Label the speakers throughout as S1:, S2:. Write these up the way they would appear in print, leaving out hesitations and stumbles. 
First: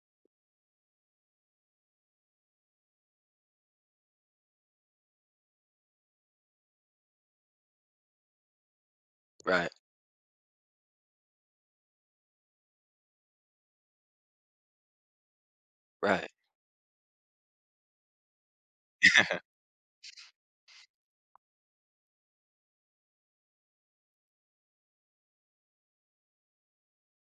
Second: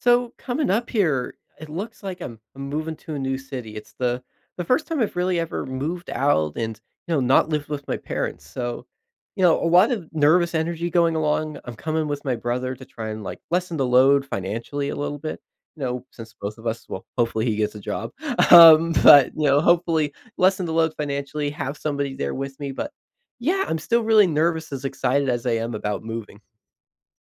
S1: So coming up here, it looks like I'm moving to a new city. It's the first time I've really ever moved out and not lived with my parents. So a
S2: Right,
S1: lot of nervous energy going along. I'm coming with my brother to try and like lessen the load financially a little bit. You know,
S2: right.
S1: since both of us, well, hopefully he gets a job. Hopefully lessen the load financially. Have somebody there with me. But yeah, I'm still really nervous, as excited as I am about moving.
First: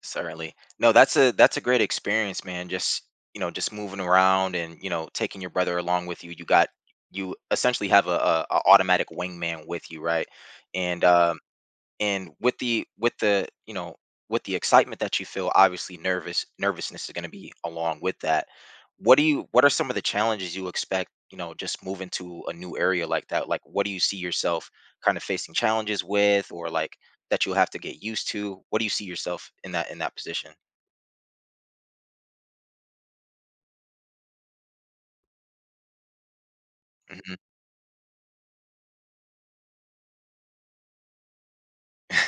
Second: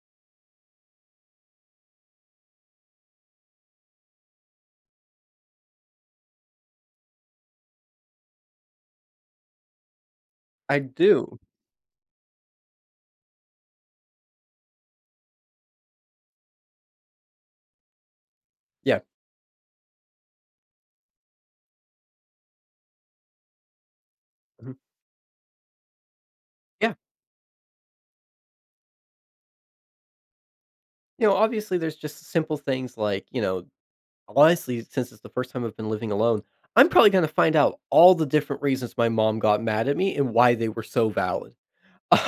S2: Certainly. No, that's a great experience, man. Just, you know, just moving around and, you know, taking your brother along with you. You got you essentially have a automatic wingman with you, right?
S1: I
S2: And um
S1: do.
S2: and with the with the excitement that you feel, obviously nervousness is going to be along with that.
S1: Yeah.
S2: What do you what are some of the challenges you expect, you know, just moving to a new area like that? Like what do you see yourself
S1: Mhm.
S2: kind of facing challenges with, or like that you'll have to get used to? What do you see yourself in that position?
S1: You know, obviously, there's just simple things like, you know, honestly, since it's the first time I've been living alone, I'm probably going to
S2: Mhm.
S1: find out all the different reasons my mom got mad at me and why they were so valid.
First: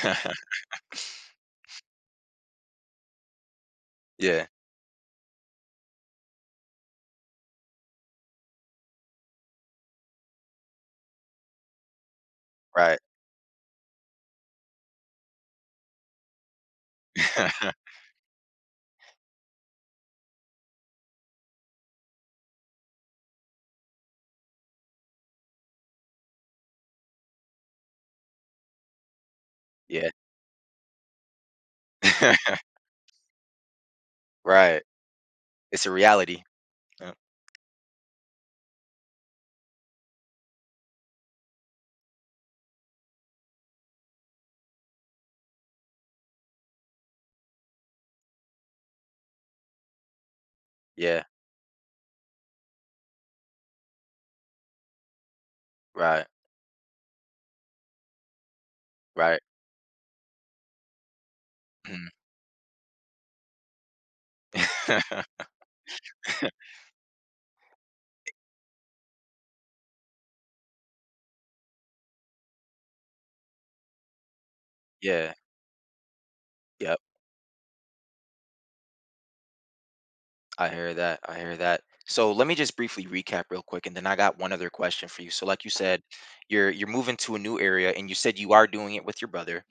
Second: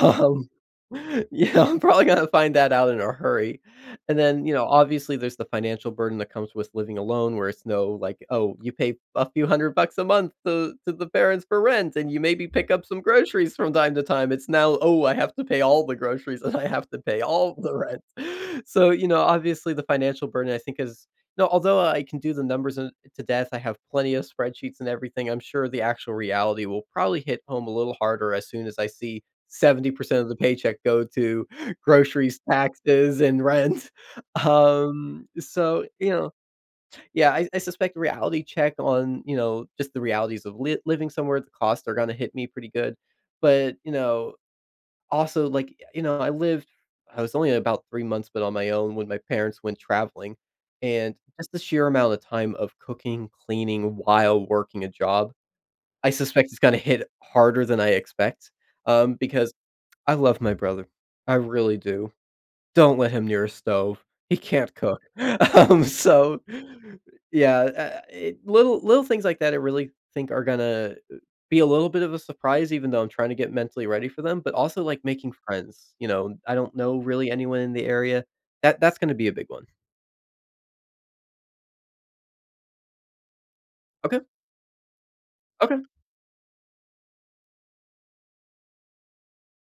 S1: Um, yeah, I'm probably gonna find that out in a hurry. And
S2: Yeah,
S1: then, you know, obviously there's the financial burden that comes with living alone where it's no like, oh, you pay a few $100s a month to the parents for rent and you maybe pick up
S2: right.
S1: some groceries from time to time. It's now, oh, I have to pay all the groceries and I have to pay all the rent. So, you know, obviously the financial burden I think is no, although I can do the numbers to death, I have plenty of spreadsheets and everything. I'm sure the actual reality will probably hit home a little harder as soon as I see
S2: Yeah.
S1: 70% of the paycheck go to groceries, taxes, and rent.
S2: Right,
S1: Um, so,
S2: it's a
S1: you know,
S2: reality. Uh,
S1: yeah, I suspect a reality check on, you know, just the realities of living somewhere, the costs are going to hit me pretty good. But, you know, also, like, you know, I was only about 3 months, but on my own when my parents went traveling. And
S2: yeah,
S1: just the sheer amount of time of cooking, cleaning while working a job, I
S2: right,
S1: suspect it's going to hit harder than I expect
S2: right.
S1: because I love my brother. I really
S2: Mhm.
S1: do. Don't let him near a stove. He can't cook. Um, so yeah, it little things like that I really think are gonna be a little bit of a surprise even though I'm trying to get mentally ready for them, but also, like, making
S2: Yeah,
S1: friends, you know, I don't
S2: yeah.
S1: know really anyone in the area. That's gonna be a big one.
S2: I hear that. I hear that. So let me just briefly recap real quick, and then I
S1: Okay,
S2: got one other question for you. So, like you
S1: okay,
S2: said, you're moving to a new area, and you said you are doing it with your brother,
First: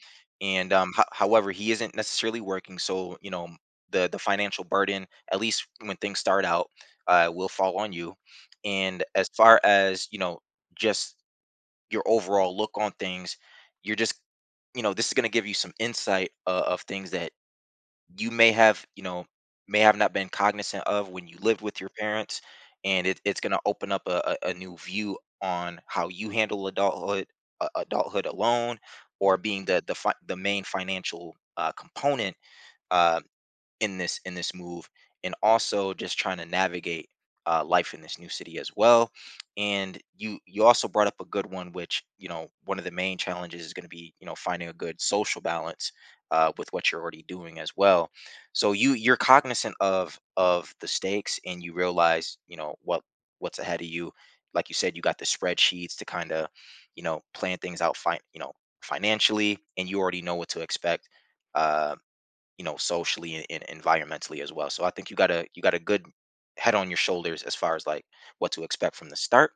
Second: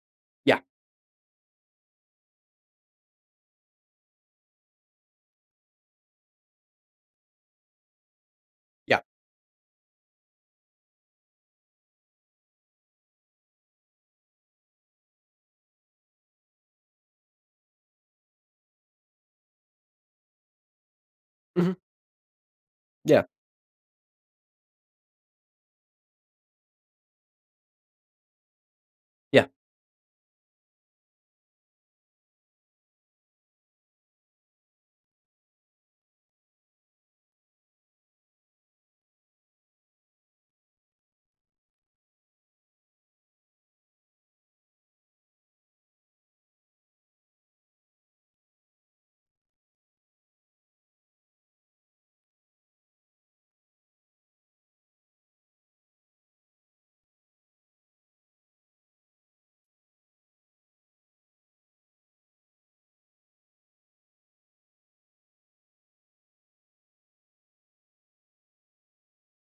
S1: yeah,
S2: and however, he isn't necessarily working. So you know, the financial burden, at least when things start out, will fall on you.
S1: yeah,
S2: And as far as you know, just your overall look on things, you're just, you know, this is going to give you some insight of things that you may have, you know, may have not been cognizant of when you lived
S1: mhm,
S2: with your parents. And it,
S1: yeah,
S2: it's going to open up a new view on how you handle adulthood, adulthood alone, or
S1: yeah,
S2: being the main financial component uh, in this move, and also just trying to navigate life in this new city as well. And you also brought up a good one, which, you know, one of the main challenges is going to be, you know, finding a good social balance with what you're already doing as well. So you're cognizant of the stakes, and you realize, you know, what what's ahead of you. Like you said, you got the spreadsheets to kind of, you know, plan things out fine, you know, financially, and you already know what to expect, uh you know, socially and, environmentally as well. So I think you got a good head on your shoulders as far as like what to expect from the start.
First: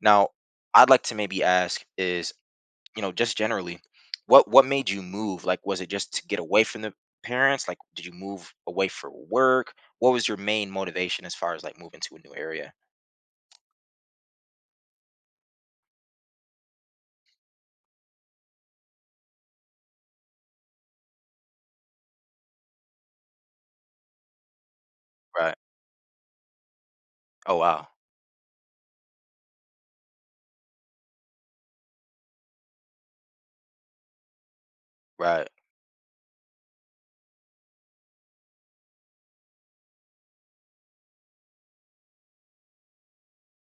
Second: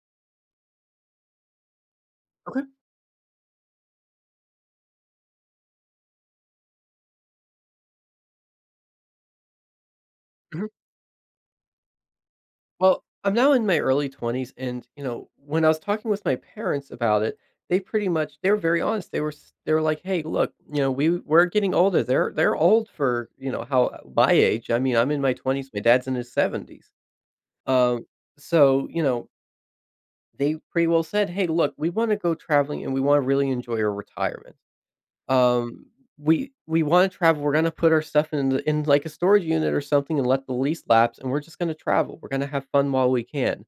S2: Now I'd like to maybe ask is,
S1: okay,
S2: you know, just generally, what made you move? Like was it just to get away from the parents? Like did you move away for work? What was your
S1: mhm.
S2: main motivation as far as like moving to a new area?
S1: Well, I'm now in my early 20s and, you know, when I was talking with my parents about it, they pretty much they were very honest. They were they were like, "Hey, look, you know, we're getting older. They're old for, you know, how my age. I mean, I'm in my
S2: Right.
S1: 20s, my dad's in his 70s."
S2: Oh, wow.
S1: Um so, you know, they pretty well said, "Hey, look, we want to go traveling and we want to really enjoy our retirement.
S2: Right.
S1: Um we want to travel. We're going to put our stuff in in like a storage unit or something and let the lease lapse and we're just going to travel. We're going to have fun while we can."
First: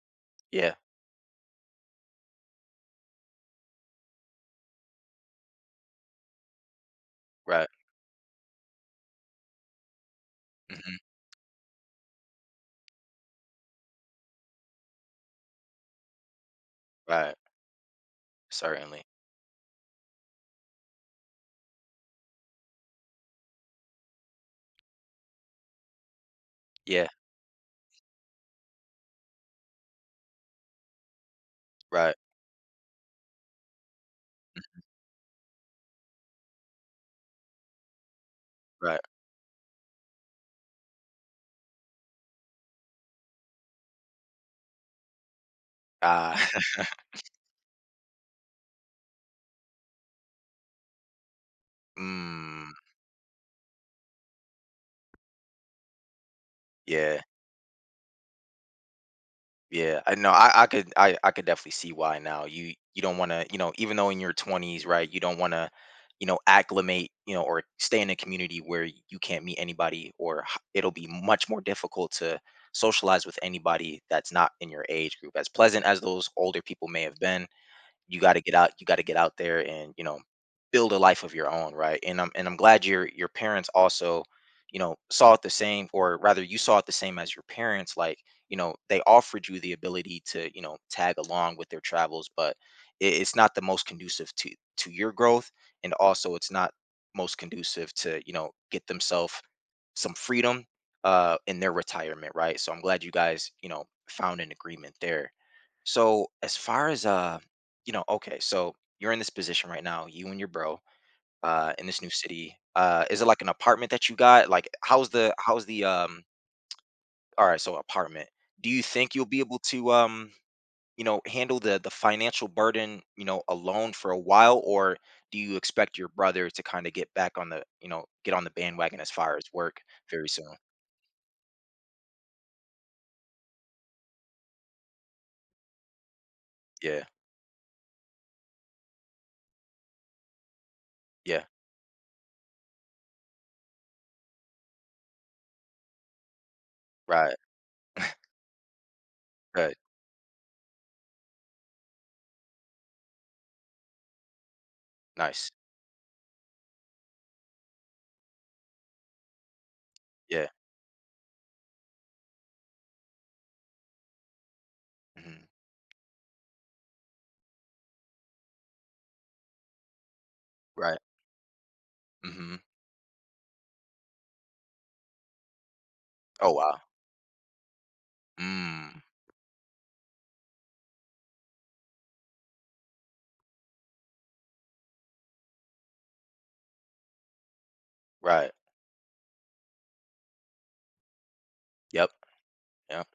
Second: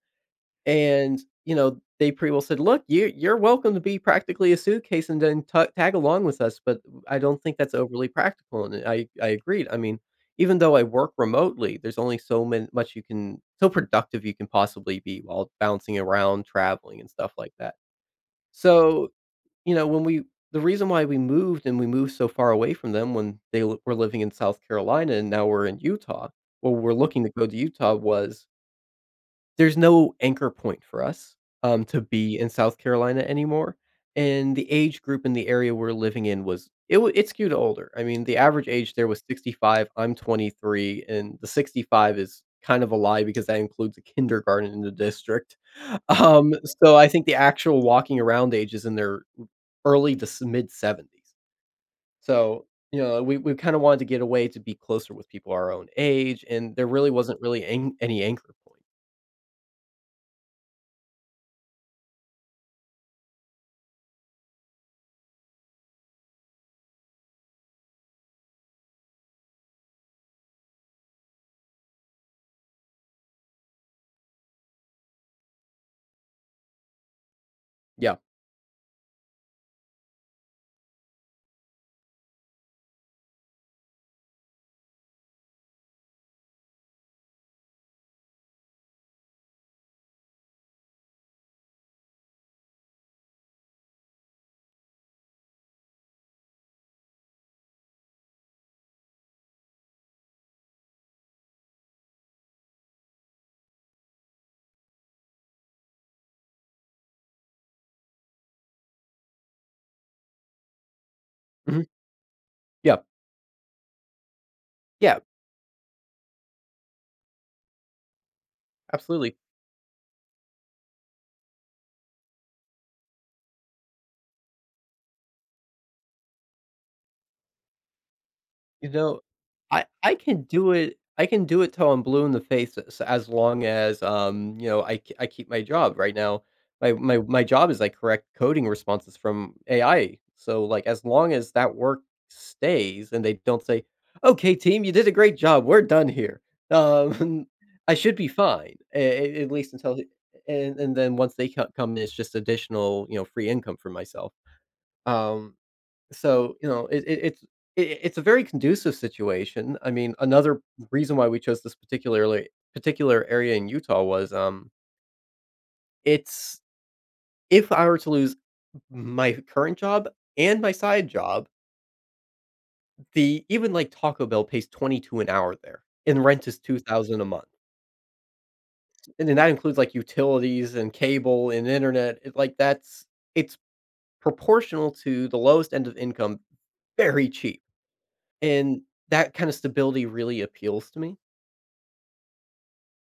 S2: Yeah,
S1: And, you know, they pretty well said, "Look, you're welcome to be practically a suitcase and then ta tag along with us, but I don't think
S2: right.
S1: that's overly practical," and I agreed. I mean, even though I
S2: Hmm.
S1: work remotely, there's only so productive you can possibly be while bouncing around, traveling, and stuff
S2: Right.
S1: like that.
S2: Certainly.
S1: So, you know, when we the reason why we moved and we moved so far away from them when were living in South Carolina and now we're in Utah, well, we're
S2: Yeah,
S1: looking to go to Utah was there's no anchor point for us, to
S2: right.
S1: be in South Carolina anymore, and the age group in the area we're living in was it skewed older. I mean, the average
S2: Mm-hmm.
S1: age
S2: Right.
S1: there was 65, I'm 23, and the 65 is kind of a lie because that includes a kindergarten in the district.
S2: Ah.
S1: Um, so I think the actual walking around age is in their early to mid-70s.
S2: Mm,
S1: So, you know, we kinda wanted to get away to be closer with people our own age, and there really
S2: yeah.
S1: wasn't really an any anchor point.
S2: Yeah, I know. I could definitely see why now. You don't want to, you know, even though in your 20s, right, you don't want to, you know, acclimate, you know, or stay in a community where you can't meet anybody, or it'll be much more difficult to socialize with anybody that's not in your age group. As pleasant as those older people may have been,
S1: Yeah.
S2: you got to get out, there, and you know, build a life of your own, right? And I'm glad your parents also, you know, saw it the same, or rather you saw it the same as your parents. Like, you know, they offered you the ability to, you know, tag along with their travels, but it's not the most conducive to your growth. And also it's not most conducive to, you know, get themselves some freedom in their retirement, right? So I'm glad you guys, you know, found an agreement there. So as far as you know, okay, so you're in this position right now, you and your bro, in
S1: Mhm.
S2: this new city.
S1: Yeah.
S2: Is it like an apartment that you got? Like, how's
S1: Yeah,
S2: the how's the? All right, so apartment. Do you think you'll
S1: absolutely.
S2: be able to you know, handle the financial burden, you know, alone for a while, or do you expect your brother to kind of get back on the, you know, get on the
S1: You
S2: bandwagon as
S1: know,
S2: far as work very soon?
S1: I can do it till I'm blue in the face as long as, you know, I keep my job right now. My
S2: Yeah.
S1: my my job is I correct coding responses from AI. So, like, as long
S2: Yeah.
S1: as that work stays and they don't say, "Okay, team, you did a great job. We're done here."
S2: Right,
S1: Um, I should be fine a at least
S2: right.
S1: until and then once they co come in, it's just additional, you know, free income for myself.
S2: Nice.
S1: Um So, you know, it it's a very conducive situation. I mean,
S2: Yeah.
S1: another reason why we chose this particular area in Utah was,
S2: Mhm.
S1: it's if I were to lose my current job and my
S2: Right.
S1: side job,
S2: Mhm.
S1: the even, like, Taco Bell pays 22 an hour there, and rent
S2: Oh,
S1: is
S2: wow.
S1: 2,000 a month,
S2: Mm.
S1: and then that includes, like, utilities and cable and internet, it like, that's it's proportional to the lowest end of income, very cheap,
S2: Right.
S1: and that kind of stability really appeals to me.
S2: Yep. Yep.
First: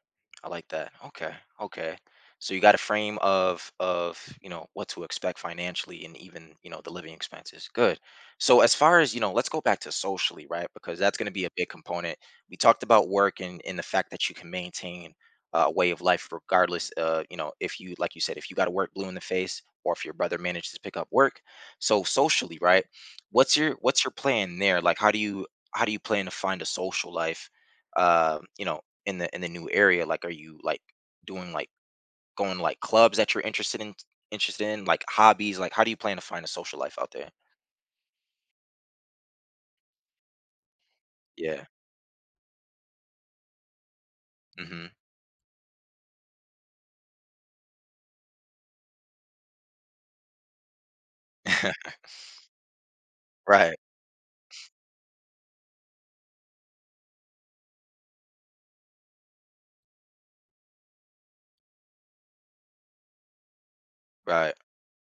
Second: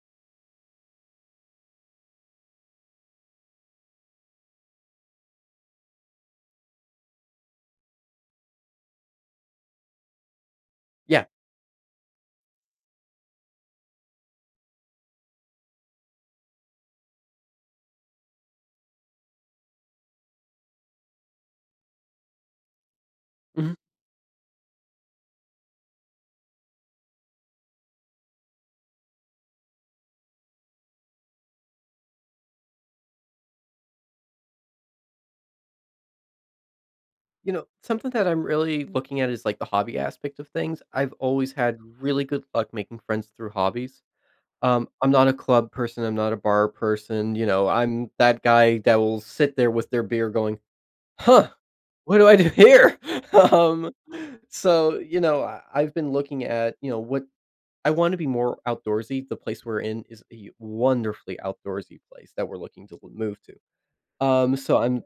S2: I like that. Okay. Okay. So you got a frame of you know, what to expect financially, and even, you know, the living expenses. Good. So as far as, you know, let's go back to socially, right? Because that's
S1: Yeah.
S2: going to be a big component. We talked about work and the fact that you can maintain a way of life regardless, you know, if you, like you said, if you got to work blue in the face, or if your brother manages to pick up work. So socially, right? What's your
S1: Mhm.
S2: plan there? Like how do you plan to find a social life? You know, in the new area? Like, are you like doing like going like clubs that you're interested in, like hobbies? Like, how do you plan to find a social life out there?
S1: You know, something that I'm really looking at is like the hobby aspect of things. I've always
S2: Yeah.
S1: had really good luck making friends through hobbies.
S2: Hmm.
S1: I'm not a club person. I'm not a bar person. You know, I'm that guy that will sit there with their beer going, huh, what do I do here?
S2: Right.
S1: um, I've been looking at, you know, what I want to be more outdoorsy. The place we're in is a wonderfully outdoorsy place that we're looking to move to.
S2: Right.
S1: Um, so I'm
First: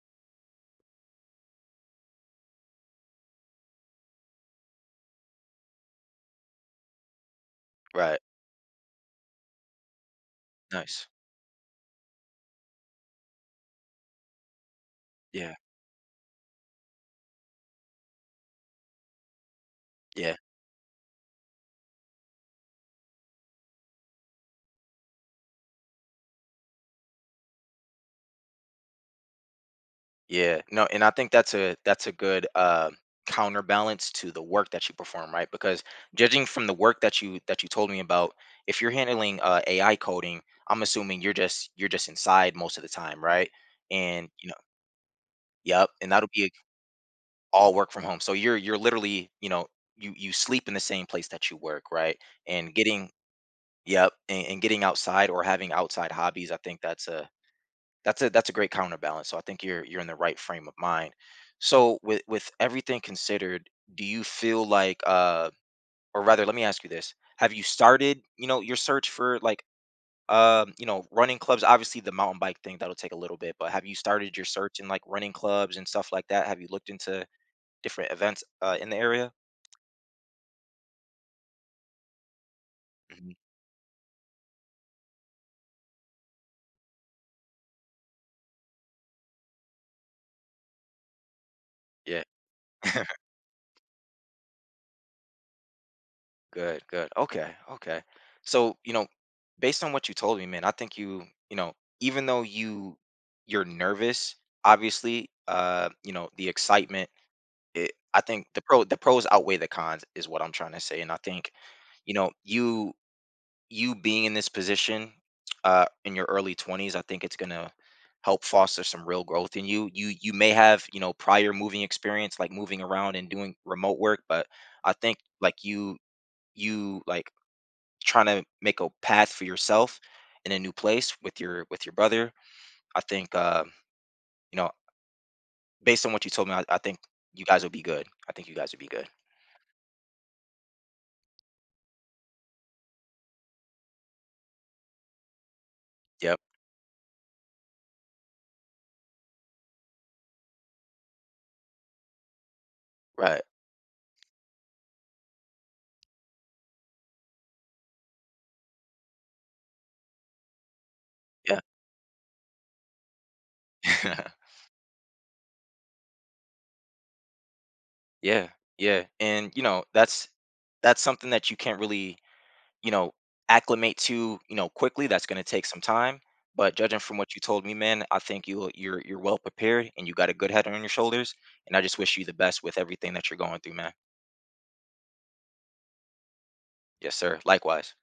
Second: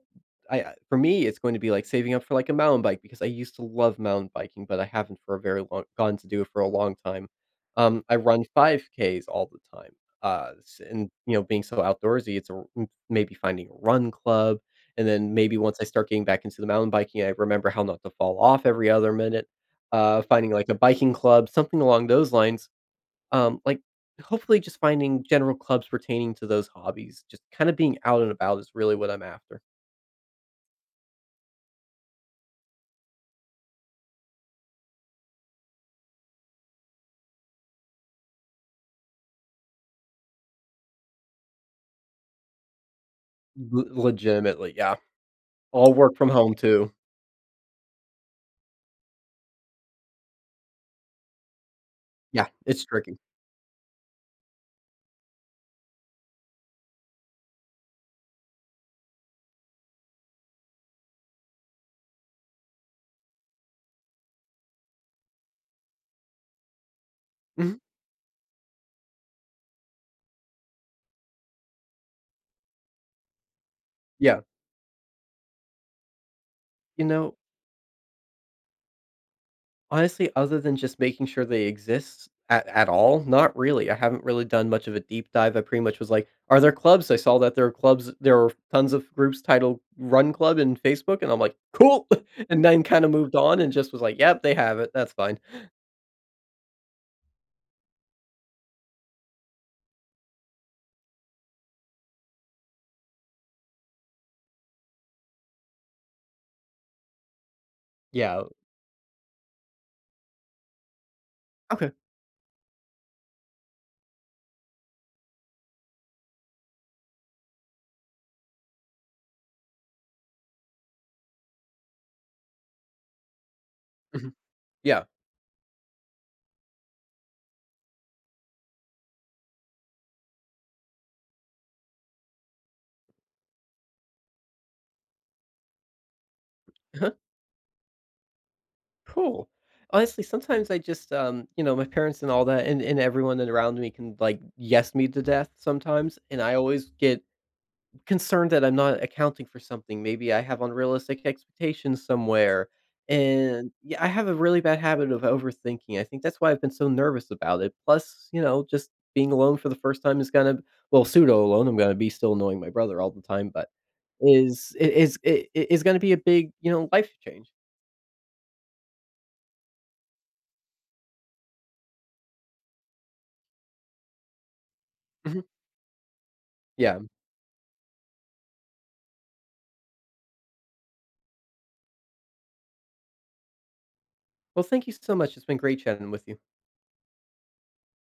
S1: I for me, it's going to be, like, saving up for, like, a mountain bike because I used to love mountain biking, but I haven't for a very long gone to do it for a long time. I
S2: Right.
S1: run 5Ks all the time, s
S2: Nice.
S1: and, you know, being so outdoorsy, it's a r m maybe finding a run club, and then
S2: Yeah.
S1: maybe once I start getting back into the mountain biking, I remember how not to fall off every other minute,
S2: Yeah.
S1: finding, like, a biking club, something along those lines. Um, like, hopefully just finding general clubs pertaining to those hobbies, just kinda being out and about is really what I'm after.
S2: Yeah. No, and I think that's a good counterbalance to the work that you perform, right? Because judging from the work that you told me about, if you're handling AI coding, I'm assuming you're just inside most of the time, right?
S1: Le
S2: And you know,
S1: Legitimately, yeah.
S2: yep.
S1: I'll
S2: And
S1: work
S2: that'll
S1: from
S2: be
S1: home too.
S2: all work from home. So you're literally, you know, you sleep in the same place that you work, right?
S1: Yeah,
S2: And
S1: it's
S2: getting,
S1: tricky.
S2: yep, and, getting outside, or having outside hobbies, I think that's a great counterbalance. So I think you're in the right frame of mind. So with everything considered, do you feel like or rather, let me ask you this. Have you
S1: Mhm,
S2: started, you know, your search for like you know, running clubs? Obviously the mountain bike thing, that'll take a little bit, but have you started
S1: yeah.
S2: your search in like running clubs and stuff like that? Have you looked
S1: You
S2: into
S1: know,
S2: different events in the area?
S1: honestly, other than just making sure they exist at all,
S2: Mhm.
S1: not really. I haven't really done much of a deep dive. I pretty much was like, "Are there clubs?" I saw that there are clubs there are tons of groups titled "Run Club" in Facebook, and I'm like, "Cool."
S2: Yeah,
S1: And then kinda moved on and just was like, "Yep, they have it. That's fine."
S2: good, good. Okay, okay. So, you know, based on what you told me, man, I think you, you know, even though you're nervous, obviously, you know, the excitement, I
S1: Yeah.
S2: think the pros outweigh the cons is what I'm trying to say. And I think,
S1: Okay.
S2: you know, you being in this position in your early 20s, I think it's going to help foster some real growth in you. You may have, you know, prior moving experience, like moving around and doing remote work,
S1: Mhm.
S2: but I
S1: Yeah.
S2: think like you trying to make a path for yourself in a new place with your brother. I think you know, based on what you told me, I think
S1: Uh-huh.
S2: you guys will be good. I think you guys will be good.
S1: Cool. Honestly, sometimes I just, you know, my parents and all that, and everyone around me can like yes me to death sometimes,
S2: Yep,
S1: and I always get concerned that I'm not accounting for something. Maybe I have unrealistic expectations somewhere,
S2: right.
S1: and yeah, I have a really bad habit of overthinking. I think that's why I've been so nervous about it. Plus, you know, just being alone for the first time is gonna, well, pseudo
S2: Yeah.
S1: alone. I'm gonna be still annoying my brother all the time, but is going to be a big, you know, life change.
S2: Yeah, yeah. And you know, that's something that you can't really, you know, acclimate to, you know, quickly. That's going
S1: Mhm.
S2: to take some time. But judging
S1: Yeah.
S2: from what you told me, man, I think you're well prepared, and you got a good head on your shoulders. And I just wish you the best with everything that you're going through, man.
S1: Well, thank you so much. It's been great chatting with you.
S2: Yes sir, likewise.